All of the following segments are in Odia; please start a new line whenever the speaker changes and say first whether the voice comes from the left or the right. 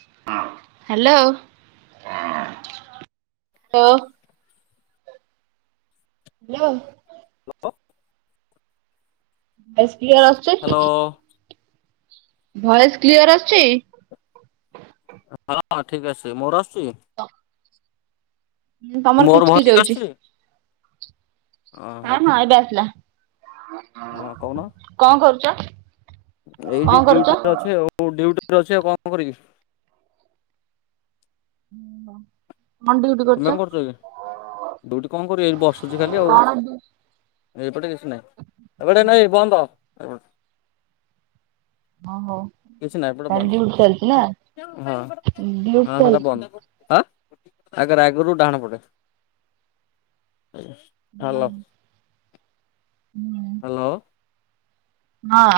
right: [inaudible] Hello [inaudible] hello. Hello.
left: Hello.
right: SP ଇଆଡେ ଆସୁଛନ୍।
left: Hello.
right: ଭଏସ୍ କ୍ଲିଅର ଅସୁଛି।
left: ହଁ ଠିକ ଅଛି। ମୋର ଆସୁଛି କି।
right: ତ!
left: ମୋର ମହ ଠିକ
right: ହଉଛି।
left: ଆସୁଛି। ଅ
right: ହଁ ହଁ ଏବେ ଆସିଲା
left: ହଁ କହୁନ
right: କଣ କରୁଛ କଣ
left: ଏଇଠି
right: କରୁଛ?
left: ଡିଉଟି ରେ ଅଛି ଡିଉଟି ଅଛି ଆଉ କଣ କରିବି।
right: ହୁଁ
left: ତୁମେ କଣ କରୁଛକି। ଦୁଇଟି କଣ କରିବେ ଏ ବସୁଛି ଖାଲି ଆଉ
right: କଣ ଡ୍ୟୁ
left: ଏ ପଟେ। ଏଟ ନାଇଁ ବନ୍ଦ
right: [inaudible] ହଁ ହଉ।
left: କିଛି ନାହିଁ ଏପଟେ ବନ୍ଦ
right: ତାର ଡ଼ିଉଟି ଚାଲଚି ନା ଡ଼ିଉଟି କରୁ।
left: ହାଁ ଆଗରେ ଆଗରୁ ଡାହାଣ ପଡେ ହୋଲ
right: ହୁଁହୁଁ
left: ହାଲୋ
right: ହଁ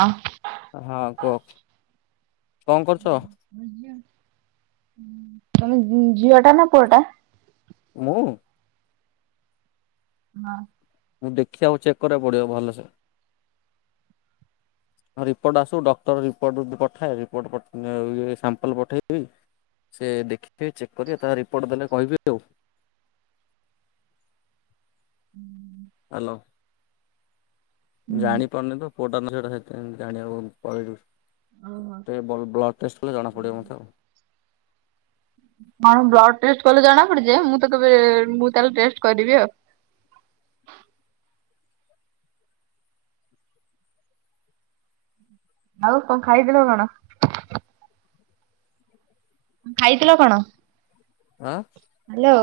left: ହଁ କୁହ କଣ କରୁଛ
right: ତମେ ଝିଅ ଟା ନା ପୁଅଟା
left: ମୁଁ
right: ହଁ
left: ମୁଁ ଦେଖିବାକୁ ଚେକ୍ କରିବାକୁ ପଡିବ ଭଲସେ
right: [inaudible]
left: ହଁ ରିପୋର୍ଟ ଆସୁ ଡକ୍ଟର ରିପୋର୍ଟ ପଠାଏ ରିପୋର୍ଟ ଇଏ ସାମ୍ପଲ୍ ପଠେଇିଦେବୀ ସେ ଦେଖିବେ ଚେକ୍ କରି ତାାର ରିପୋର୍ଟ ଦେଲେ କହିବବେ ଆଉ
right: ହୁଁ।
left: ହ୍ୟାଲୋ ଜାଣିପାରୁନି ତ! ପୁଅଟା ନା ଝିଅ ଟା, ସେଥିଆଁ ଜାଣିବାକୁ
right: ଓହୋ।
left: କହିଲି। ବ୍ଲଡ ଟେଷ୍ଟ କଲେ ଜଣା ପଡିବ ମତେ
right: ହଁବ୍ଲଡ଼ ଟେଷ୍ଟ କଲେ ଜଣା ପଡିଯାଏ ମୁଁ ତହେଲେ କେବେ ମୁଁ ତାହେଲେ ଟେଷ୍ଟ କରିବି ଆଉ ଆଉ କଅଁ ଖାଇ ଥିଲ କଣ? ଖାଇଥିଲ କଣ
left: ହହ୍ହ
right: ହ୍ୟାଲୋ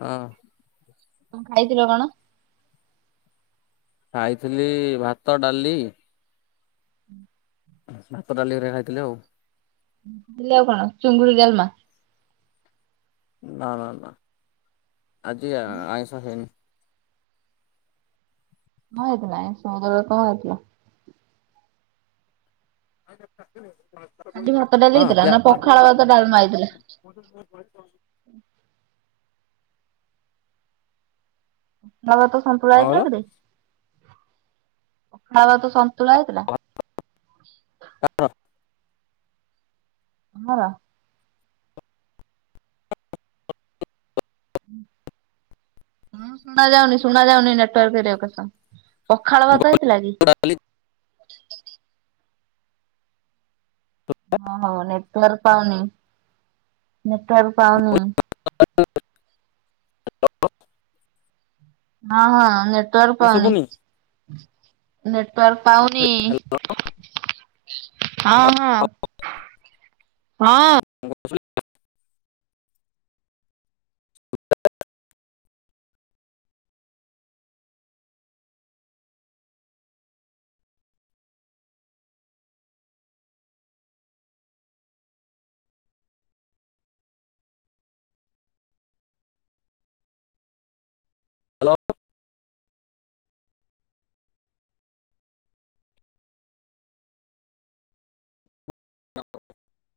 left: ହଁ
right: କଣ ଖାଇଥିଲ କଣ
left: ଖାଇଥିଲି ଭାତ ଡାଲି। ଭକ ଡାଲି ଘରେ ଖାଇଥିଲେ ଆଉ
right: ପିଲାଉ ପଣ, ଚିଙ୍ଗୁଡ଼ି ଡାଲମା।
left: ନାଁ ନାଁ ନାଁ ଆଜି ଆଇଁଷ ହେଇନି।
right: [unintelligible] କଣ ହଉଥିଲା? ଖାଲି ଭାତ ଡାଲି ହେଇଥିଲା ନା ପଖାଳ ଭାତ ଡାଲମା
left: ହଁକିୟା
right: ହେଇଥିଲା?
left: [inaudible]
right: ଳା ଭାତ ସନ୍ତୁଳା ହେଇଥିଲା
left: କହିଲ?
right: କିରେ? ଳା ଭାତ ସନ୍ତୁଳା ହେଇଥିଲା।
left: ହ ଅ।
right: ହଁ ହଁ ଶୁଣା ଯାଉନି ଶୁଣା ଯାଉନି ନନେଟୱାର୍କ ଭିଡିଓ ଆସ ପଖାଳ ଭାତ ହେଇଥିଲା କି ନେଟ୍ ୱାର ପାଉନି, ନେଟ୍ ୱାର ପାଉନି।
left: [inaudible]
right: ହଁ ହଁ ନେଟୱର୍କ ପାଉନି
left: ଶୁଭୁନି।
right: ନେଟୱର୍କ ପାଉନି ହଁ ହଁ ହଁ
left: [inaudible] ହ୍ୟାଲୋ ନା